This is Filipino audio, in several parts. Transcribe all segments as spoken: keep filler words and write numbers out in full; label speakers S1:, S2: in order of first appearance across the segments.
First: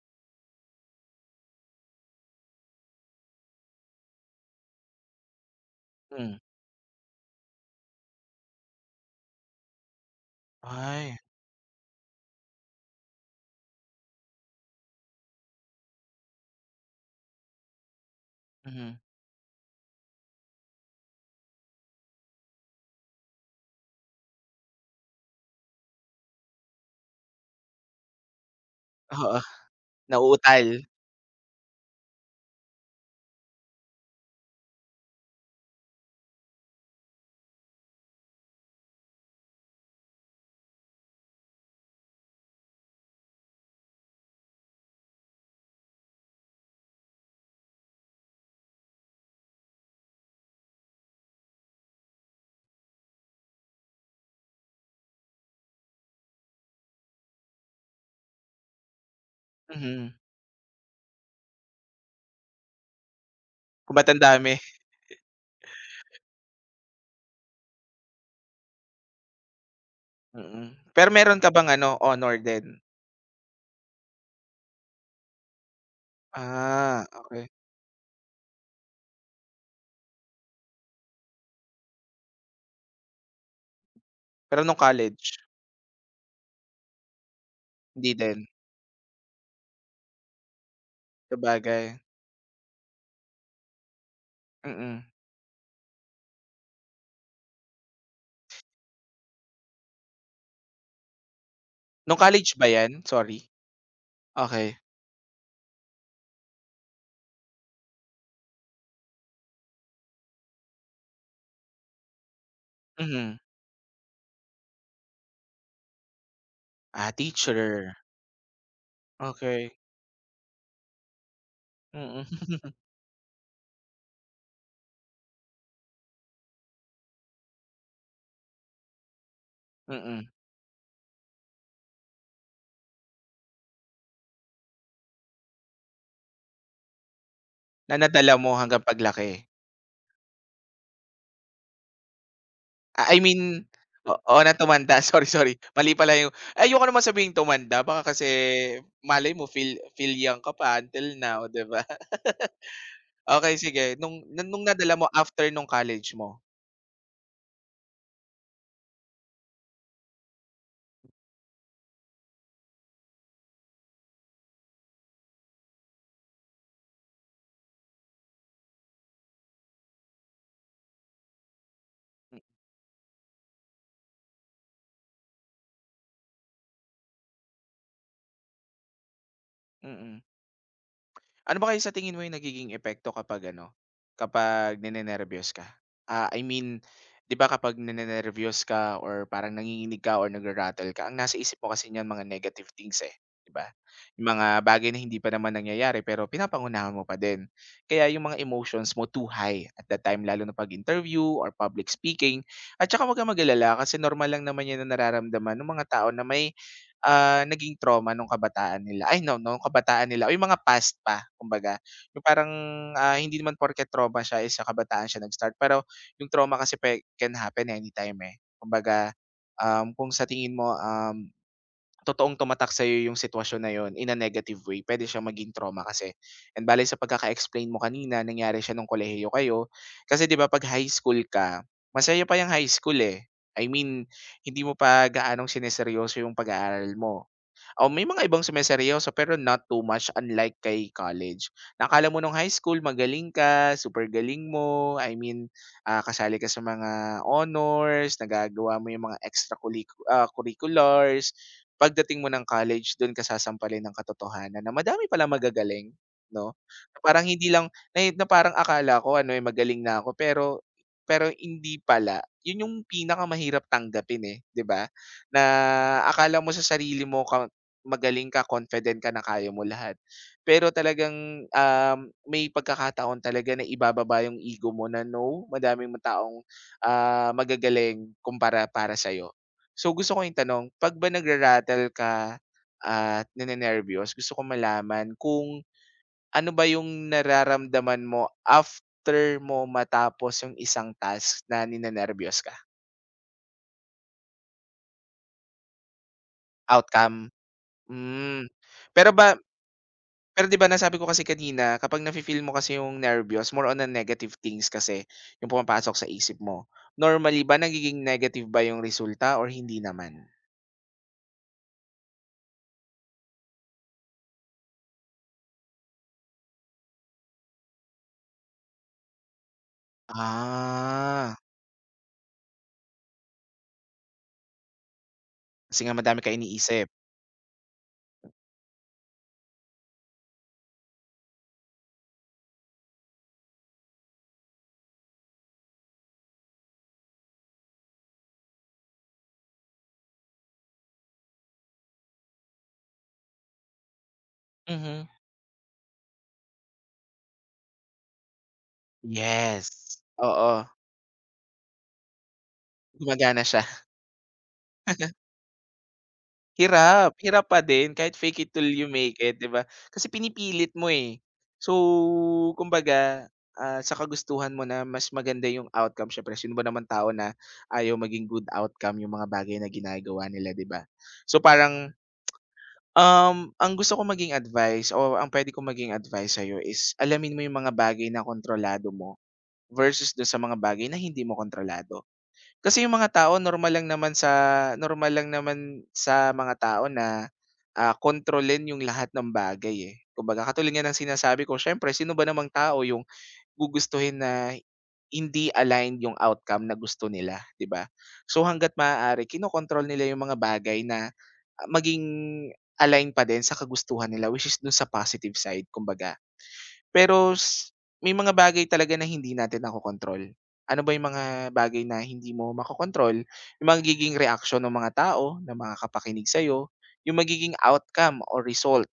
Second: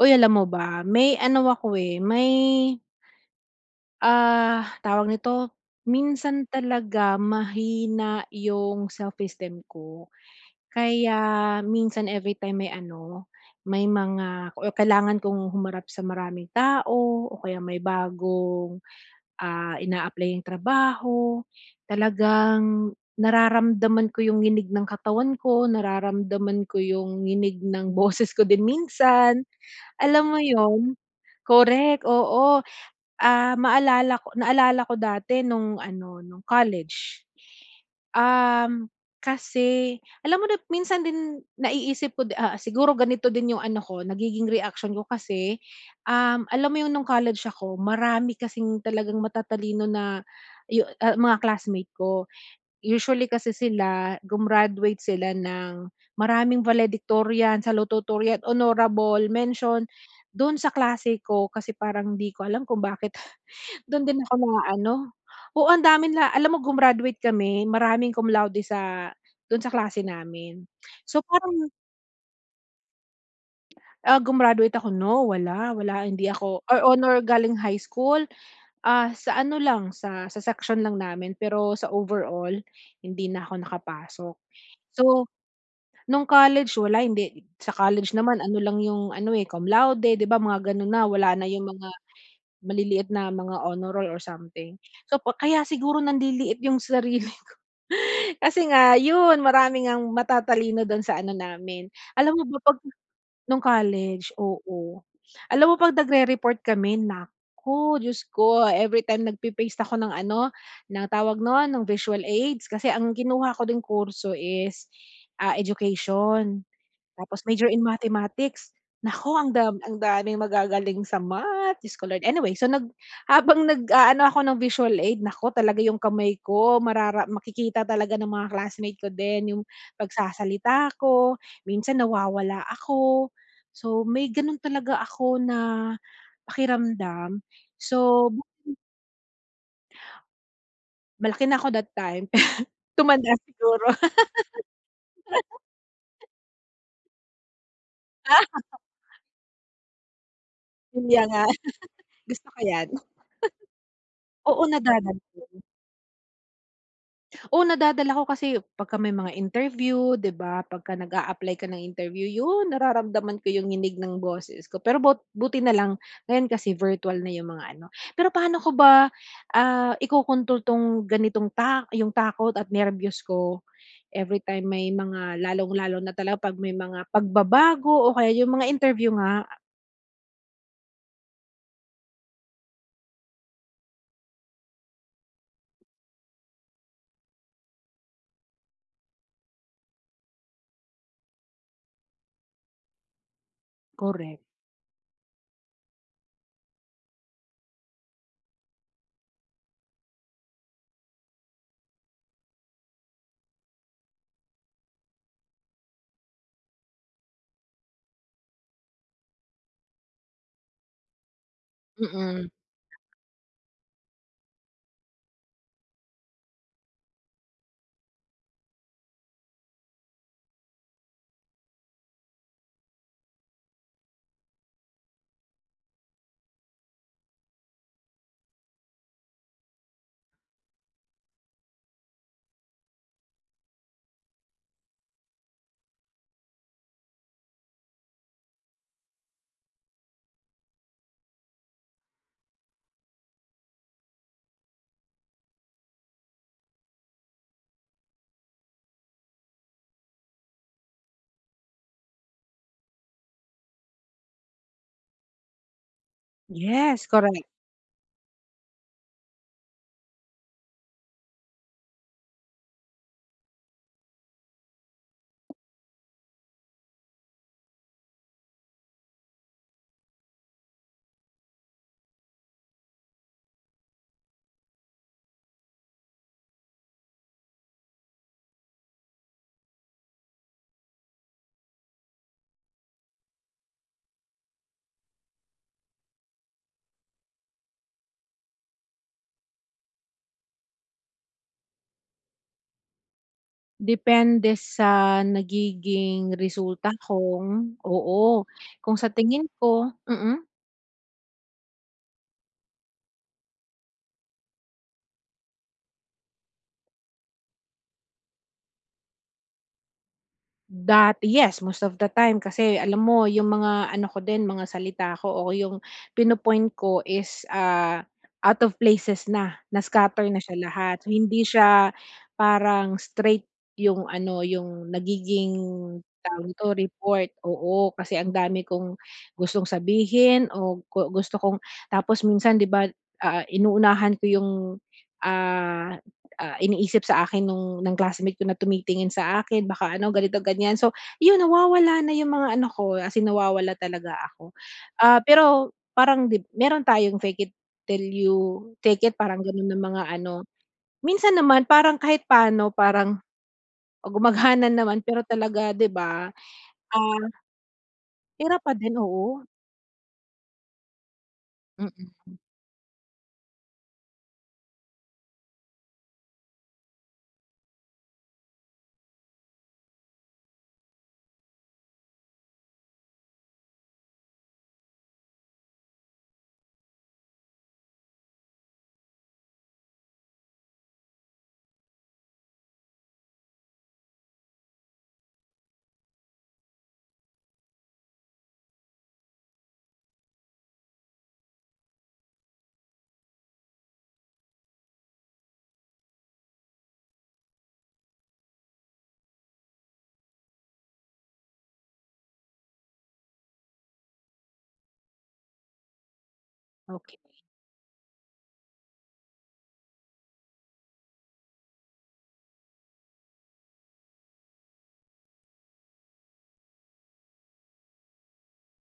S1: Uy, alam mo ba, may ano ako, eh, may, ah, tawag nito,
S2: Hmm.
S1: minsan talaga mahina yung self-esteem ko.
S2: Ay.
S1: Kaya minsan everytime may ano, may mga o kailangan kong humarap sa maraming tao o kaya may bagong,
S2: Mhm.
S1: ah, ina-apply-yang trabaho, talagang nararamdaman ko yung nginig ng katawan ko, nararamdaman ko yung nginig ng boses ko din
S2: Oo.
S1: minsan. Alam mo
S2: Nauutal.
S1: yun? Correct, oo. Ah, maalala ko naalala ko dati nung ano, nung college. Um, kasi alam mo na minsan din naiisip ko di ah, siguro ganito din yung ano ko, nagiging reaction ko kasi, um, alam mo yung nung college ako marami kasing talagang matatalino na yu ah, mga classmate ko. Usually kasi sila gumraduate sila ng maraming valedictorian, salutatorian, honorable mention.
S2: Mhm.
S1: Do'n sa klase ko kasi parang di ko alam kung bakit
S2: Kung
S1: do'n din
S2: ang
S1: ako na
S2: dami.
S1: ano, oo, ang dami nila alam mo gumraduate kami maraming cum laude sa do'n sa klase
S2: Mm.
S1: namin.
S2: Pero
S1: So
S2: meron ka bang
S1: parang,
S2: ano, honor din?
S1: ah, gumraduate ako, no, wala, wala, hindi ako or
S2: Ah,
S1: honor
S2: okey.
S1: galing high school, ah, sa ano lang sa sa section lang namin pero sa overall hindi na ako nakapasok.
S2: Pero nung
S1: So
S2: college,
S1: nung college wala, hindi sa
S2: hindi
S1: college
S2: din?
S1: naman ano lang yung ano, eh, cum laude, 'di ba mga gano'n na, wala na yung mga
S2: Sabagay,
S1: maliliit na mga honor roll or something.
S2: mm.
S1: So pa kaya siguro nanliliit yung sarili ko kasi nga yun marami ngang matatalino don sa ano namin.
S2: Nung
S1: Alam mo
S2: college
S1: ba
S2: ba
S1: 'pag
S2: 'yan? Sorry.
S1: nung college,
S2: Okey,
S1: oo. Alam mo 'pag nagre-report kami, naku Diyos ko, everytime nagpe-paste ako ng ano, ng tawag nun, ng visual aids kasi ang
S2: mhm.
S1: kinuha ko ding kurso is, ah, education.
S2: Ah,
S1: Tapos major in
S2: teacher,
S1: mathematics. Naku, ang
S2: okey,
S1: dam ang daming magagaling sa math, Diyos ko Lord.
S2: mm,
S1: Anyway, so
S2: mm,
S1: nag habang nag-aano ako ng visual aid, naku talaga yung kamay ko, marara makikita talaga ng mga classmate ko din yung pagsasalita ko, minsan nawawala ako. So, may gano'n talaga ako na pakiramdam.
S2: na
S1: So,
S2: nadala mo hanggang paglaki?
S1: malaki na ako that time,
S2: Ah, I
S1: tumanda
S2: mean
S1: siguro.
S2: o oo na tumanda, sorry, sorry. Mali pala yung ayoko naman sabihing tumanda baka kasi malay mo feel feel young ka pa
S1: Yun
S2: until
S1: ya nga,
S2: now, 'di ba?
S1: gusto ko 'yan.
S2: Okey sige, nung
S1: Oo,
S2: nung nadala mo
S1: nadadala.
S2: after nung college mo?
S1: Oo, nadadala ko kasi pagka may mga interview, 'di ba? Pagka nag-a-apply ka ng interview, yun nararamdaman ko yung nginig ng boses ko. Pero but buti na lang ngayon kasi virtual na yung mga ano. Pero paano ko ba, ah, ikokontrol 'tong ganitong ta yung takot at nerbiyos ko every time may mga lalong-lalo na talaga 'pag may mga pagbabago o kaya yung mga interview nga.
S2: Hmm, mm. Ano ba kaya sa tingin mo yung nagiging epekto kapag ano, kapag ninenerbiyos ka? Ah, I mean, 'di ba kapag ninenerbiyos ka or parang nanginginig ka or nagra-rattle ka, ang nasa isip mo kasi niyan mga negative things eh, 'di ba? Yung
S1: Correct.
S2: mga bagay na hindi pa naman nangyayari pero pinapangunahan mo pa din. Kaya yung mga emotions mo too high at that time lalo na pag interview or public speaking. At saka 'wag kang mag-alala kasi normal lang naman yan na nararamdaman ng mga tao na may ah, naging trauma nung kabataan nila ay no, nung kabataan nila o yung mga past pa kumbaga. Yung
S1: Mm.
S2: parang, ah, hindi naman porket trauma siya is sa kabataan siya nag-start pero yung trauma kasi pe can happen anytime, eh. Kumbaga, um, kung sa tingin mo, um, totoong tumatak sa'yo yung sitwasyon na yon in a negative way, puwede siya maging trauma kasi. And bale sa pagkaka-explain mo kanina nangyari siya nung kolehiyo kayo. Kasi 'di ba 'pag high school ka, masaya pa yung high school, eh. I mean, hindi mo pa gaanong sinerseryoso yung pag-aaral mo. O may mga ibang sumeseryoso pero not too much unlike kay college. Na akala mo nung high school magaling ka, super galing mo, I mean, ah, kasali ka sa mga honors, nagagawa mo yung mga extracurricu- ah, curriculars. Pagdating mo ng college, doon ka sasampalin ng katotohanan na madami pala magagaling, no? Na
S1: Yes,
S2: Parang
S1: correct.
S2: hindi lang na, na parang akala ko ano eh magaling na ako pero pero hindi pala. Yun yung pinakamahirap tanggapin eh, 'di ba? Na akala mo sa sarili mo magaling ka, confident ka na kaya mo lahat. Pero talagang, um, may pagkakataon talaga na ibababa yung ego mo na, "No, madaming mong taong, ah, magagaling kumpara para sa'yo." So, gusto ko yung itanong, 'pag ba nagra ka at ninenerbiyos, gusto ko malaman kung ano ba yung nararamdaman mo after mo matapos yung isang task na ninenerbiyos ka?
S1: Depende sa nagiging resulta
S2: Outcome?
S1: kung oo,
S2: Hmm.
S1: kung sa
S2: Pero ba
S1: tingin ko mm?
S2: Pero 'di ba nasabi ko kasi kanina kapag nafi-feel mo kasi yung nervyos more on a negative things kasi yung pumapasok sa isip mo. Normally ba nagiging negative ba yung resulta or hindi naman?
S1: That yes, most of the time kasi alam mo yung mga ano ko din, mga salita ko o yung pino-point ko is, ah, out of places na, na-scatter na siya lahat. So
S2: Ah,
S1: hindi siya parang straight yung ano, yung nagiging
S2: kasi nga madami ka
S1: tawag nito,
S2: iniisip.
S1: report, oo. Kasi ang dami kong gustong sabihin o gu gusto kong tapos minsan 'di ba, ah, inuunahan ko yung, ah ah, iniisip sa akin nung ng classmate ko na tumitingin sa akin baka ano ganito ganyan. So, yun nawawala na yung mga ano ko, as in nawawala talaga ako.
S2: Mhm.
S1: Ah, pero parang dib meron tayong fake it till you take it, parang ganun ng
S2: Yes.
S1: mga ano.
S2: Oo,
S1: Minsan naman parang kahit paano parang
S2: gumagana siya.
S1: o, gumagana naman, pero talaga 'di ba,
S2: Hirap,
S1: ah,
S2: hirap pa din kahit fake it
S1: pera
S2: till
S1: pa
S2: you
S1: din,
S2: make
S1: oo.
S2: it, 'di ba? Kasi pinipilit mo, eh. So,
S1: Mm,
S2: kumbaga, ah, sa kagustuhan mo na mas maganda yung outcome, siyempre sino ba naman tao na ayaw maging good outcome yung mga bagay na ginagawa nila, 'di ba? So, parang, um, ang gusto ko maging advice o ang pwede kong maging advice sa'yo is alamin mo yung mga bagay na kontrolado mo versus do sa mga bagay na hindi mo kontrolado. Kasi yung mga tao normal lang naman sa normal lang naman sa mga tao na, ah, kontrolin yung lahat ng bagay, eh. Kumbaga katulad nga ng sinasabi ko siyempre sino ba namang tao yung gugustuhin na hindi aligned yung outcome na gusto nila, 'di ba? So, hangga't maaari kinokontrol nila yung mga bagay na ah, maging align pa din sa kagustuhan nila which is dun sa positive side kumbaga.
S1: okey,
S2: Pero s May mga bagay talaga na hindi natin nakokontrol. Ano ba yung mga bagay na hindi mo makokontrol? Yung magiging reaksyon ng mga tao na kapakinig sa'yo, yung magiging outcome or result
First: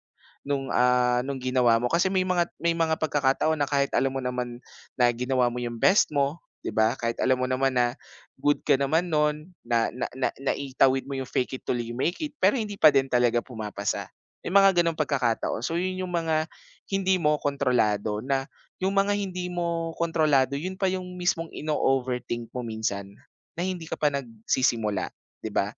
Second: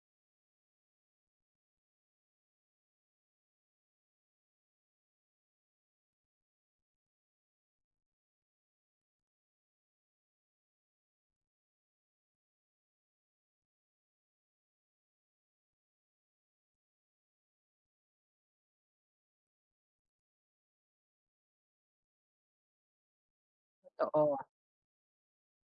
S2: nung, ah, nung ginawa mo. Kasi may mga may mga pagkakataon na kahit alam mo naman na ginawa mo yung best mo, 'di ba? Kahit alam mo naman na good ka naman nun, na na na naitawid mo yung fake it till you make it, pero hindi pa din talaga pumapasa. May mga gano'ng pagkakataon. So yun yung mga hindi mo kontrolado na yung mga hindi mo kontrolado yun pa yung mismong ino-overthink mo minsan na hindi ka pa
S1: totoo,
S2: nagsisimula, 'di ba?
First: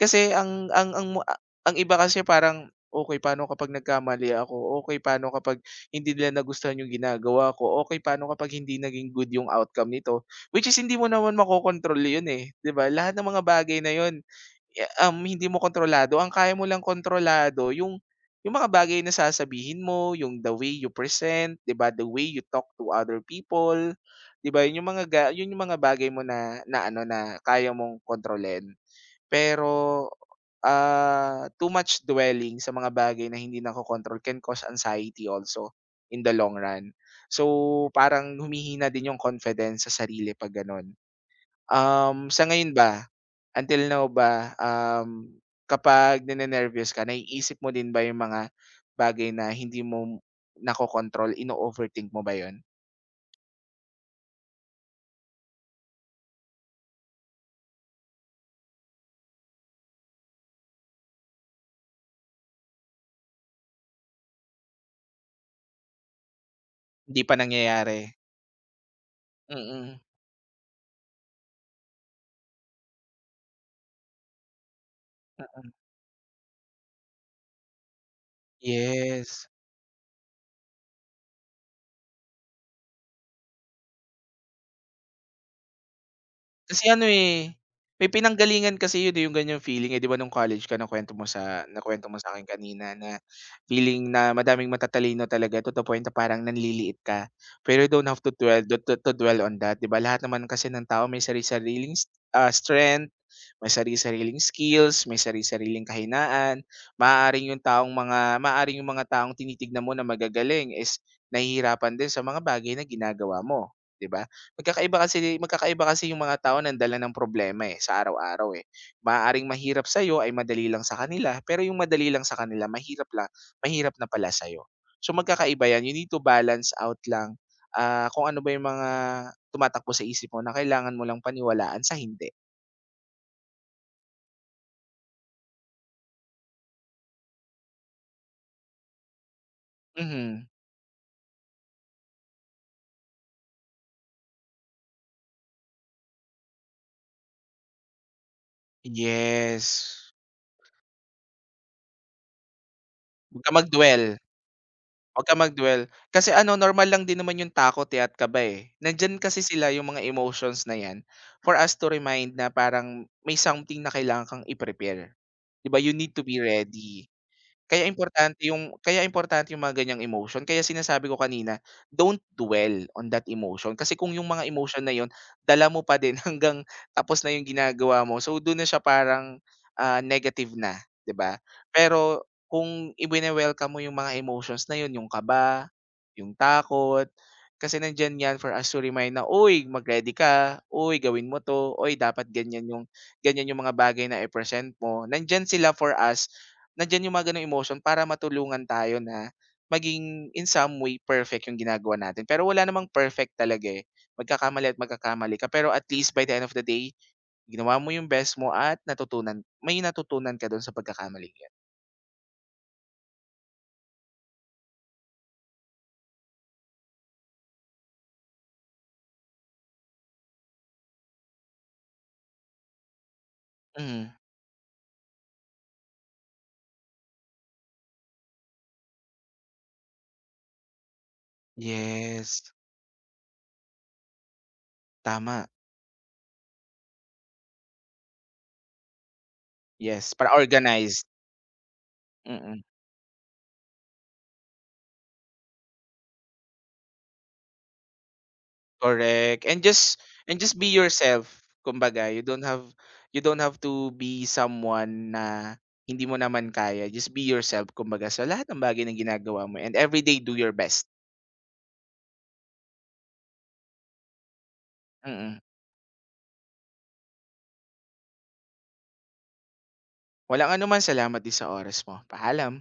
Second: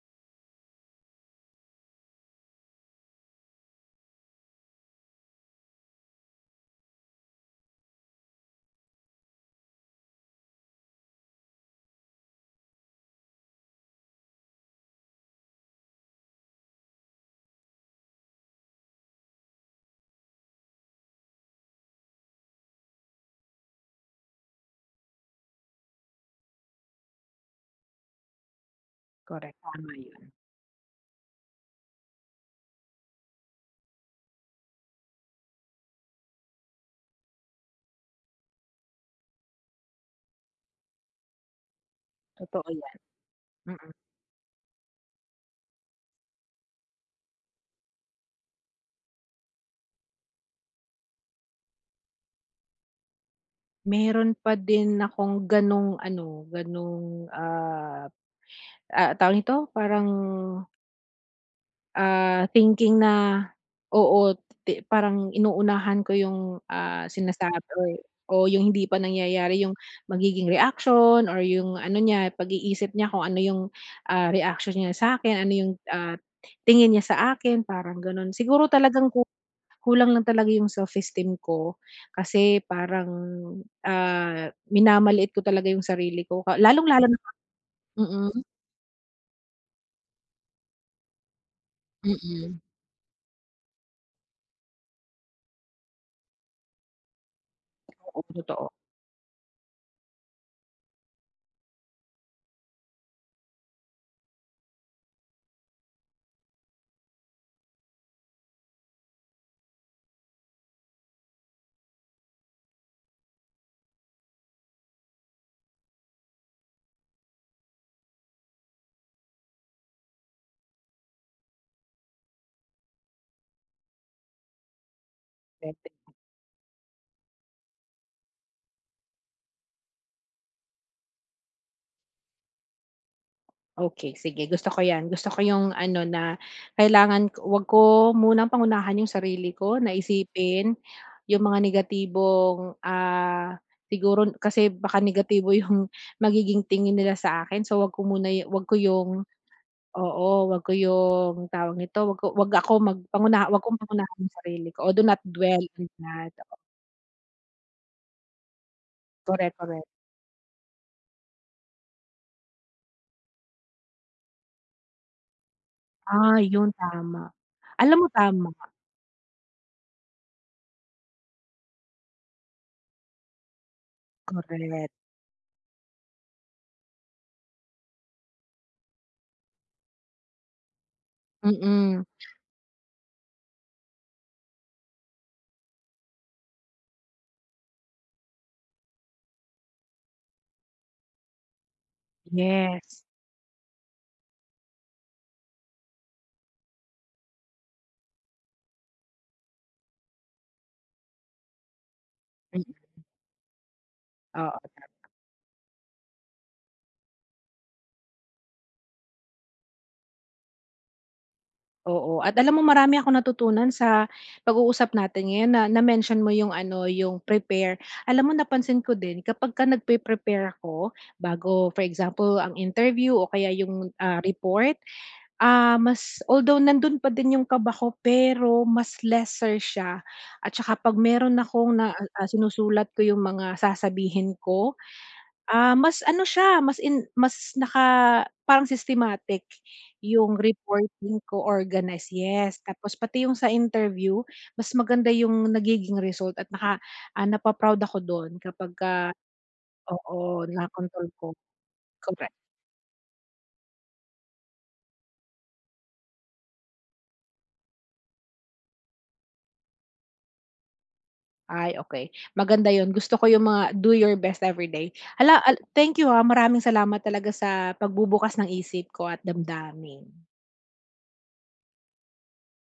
S2: Kasi ang ang ang mo a ang iba kasi parang, "Okay, paano kapag nagkamali ako? Okay, paano kapag hindi nila nagustuhan yung ginagawa ko? Okay, paano kapag hindi naging good yung outcome nito?" Which is hindi mo naman makokontrol yun, eh, 'di ba? Lahat ng mga bagay na yun Ya um, hindi mo kontrolado ang kaya mo lang kontrolado yung yung mga bagay na sasabihin mo, yung the way you present, 'di ba, the way you talk to other people, 'di ba, yun yung mga ga yun yung mga bagay mo na na ano, na kaya mong kontrolin.
S1: correct,
S2: Pero,
S1: tama yun.
S2: ah, too much dwelling sa mga bagay na hindi nako-kontrol can cause anxiety also in the long run. So, parang humihina din yung confidence sa sarili 'pag gano'n. Um, sa
S1: Totoo
S2: ngayon
S1: yan,
S2: ba, Until
S1: mm.
S2: now ba, um, kapag ninenervyos ka naiisip mo din ba yung mga bagay na hindi mo nakokontrol, ino-overthink mo ba yun?
S1: Meron pa din akong ganong ano, ganong ah, Ah, tawag nito, parang, ah, thinking na, oo, ti parang inuunahan ko yung, ah,
S2: Hindi pa
S1: sinasabi or
S2: nangyayari?
S1: o yung hindi pa nangyayari yung
S2: Mm,
S1: magiging reaction or yung ano niya, pag-iisip niya kung ano yung, ah, reaction niya sa'kin, ano yung, ah, tingin niya sa akin, parang gano'n. Siguro talagang ku
S2: yes.
S1: kulang lang talaga yung self-esteem ko kasi parang, ah, minamaliit ko talaga yung sarili ko ka
S2: Kasi ano,
S1: lalong-lalo na,
S2: eh, may
S1: mm,
S2: pinanggalingan kasi yun, eh, yung ganiyang feeling, eh, 'di ba nung college ka nakuwento mo sa nakuwento mo sa sa'kin
S1: mm.
S2: kanina na feeling na madaming matatalino talaga to the point na parang nanliliit ka. Pero you don't have
S1: Oo,
S2: to dwell
S1: totoo.
S2: to to to dwell on that, 'di ba? Lahat naman kasi ng tao may sari-sariling s ah, strength, may sari-sariling skills, may sari-sariling kahinaan. Maaaring yung taong mga maaaring yung mga taong tinitignan mo na magagaling is nahihirapan din sa mga bagay na ginagawa mo, 'di ba? Magkakaiba kasi magkakaiba kasi yung mga tao ng dala ng problema, eh, sa araw-araw, eh. Maaaring mahirap sa'yo ay madali lang sa kanila, pero yung madali lang sa kanila mahirap lang, mahirap na pala sa'yo. So, magkakaiba 'yan, you need to balance out lang, ah, kung ano ba yung mga tumatakbo sa isip mo na kailangan mo lang paniwalaan sa hindi.
S1: Okay, sige, gusto ko 'yan. Gusto ko yung ano na kailangan k- wag ko munang pangunahan yung sarili ko na
S2: Mhm.
S1: isipin yung mga negatibong, ah, siguro kasi baka negatibo yung magiging tingin nila sa akin. So, wag ko muna yu, wag ko yung,
S2: Yes.
S1: oo, wag ko yung tawag nito, wag ko, wag ako
S2: Huwag
S1: magpanguna,
S2: kang
S1: wag
S2: mag
S1: kong pangunahan yung sarili ko o do not
S2: Wag kang
S1: dwell on
S2: mag-dwell.
S1: that.
S2: Kasi ano, normal lang din naman yung takot, eh, at kaba, eh. Nandiyan kasi
S1: Correct,
S2: sila
S1: correct.
S2: yung mga emotions na 'yan for us to remind na parang may something na kailangan kang i-prepare. 'Di ba, you need to
S1: Ah,
S2: be
S1: yun
S2: ready.
S1: tama.
S2: Kaya
S1: Alam mo
S2: importante
S1: tama,
S2: yung kaya importante yung mga ganyang emotion. Kaya sinasabi ko kanina, don't dwell on that emotion. Kasi kung yung mga emotion
S1: correct.
S2: na yon dala mo pa din hanggang tapos na yung ginagawa mo. So do'n na siya parang, ah, negative na, 'di ba?
S1: Mm,
S2: Pero kung i-wine-welcome mo yung mga emotions na yun, yung kaba, yung takot, kasi nandiyan 'yan for us to remind na, "Uy, mag-ready ka. Uy, gawin mo 'to. Uy, dapat ganyan yung
S1: yes.
S2: ganyan yung mga bagay na i-present mo." Nandiyan sila for us nandiyan yung mga gano'ng emotion para matulungan tayo na maging in some way perfect yung ginagawa natin. Pero
S1: Hmm.
S2: wala namang perfect talaga, eh. Magkakamali at magkakamali ka, pero at least by the end of the day, ginawa mo yung best mo at natutunan may natutunan ka do'n sa pagkakamali yan.
S1: Oo, at alam mo marami akong natutunan sa pag-uusap natin ngayon na na-mention mo yung ano, yung prepare. Alam mo napansin ko din kapag ka nagpe-prepare ako bago, for example, ang interview o kaya yung,
S2: Mm.
S1: ah, report, ah, mas although nandun pa din yung kaba ko pero mas lesser siya, at saka 'pag meron akong na, ah,
S2: Yes,
S1: sinusulat ko yung mga sasabihin ko,
S2: tama.
S1: ah, mas ano siya, mas in, mas naka, parang systematic
S2: Yes, para
S1: yung
S2: organized.
S1: reporting ko, organized, yes.
S2: Mm.
S1: Tapos pati yung sa interview, mas maganda yung nagiging result at naka, ah, napa-proud ako dun kapagka,
S2: Correct, and just and
S1: oo,
S2: just be
S1: nakontrol ko,
S2: yourself, kumbaga you
S1: correct.
S2: don't have you don't have to be someone na hindi mo naman kaya, just be yourself kumbaga sa lahat ng bagay na ginagawa mo and every day do your best.
S1: Ay, okey. Maganda yun, gusto ko yung mga do your best everyday.
S2: Mm.
S1: Hala, al thank you, ha, maraming salamat talaga sa pagbubukas ng isip ko at damdamin.
S2: Walang anuman, salamat din sa oras mo. Paalam.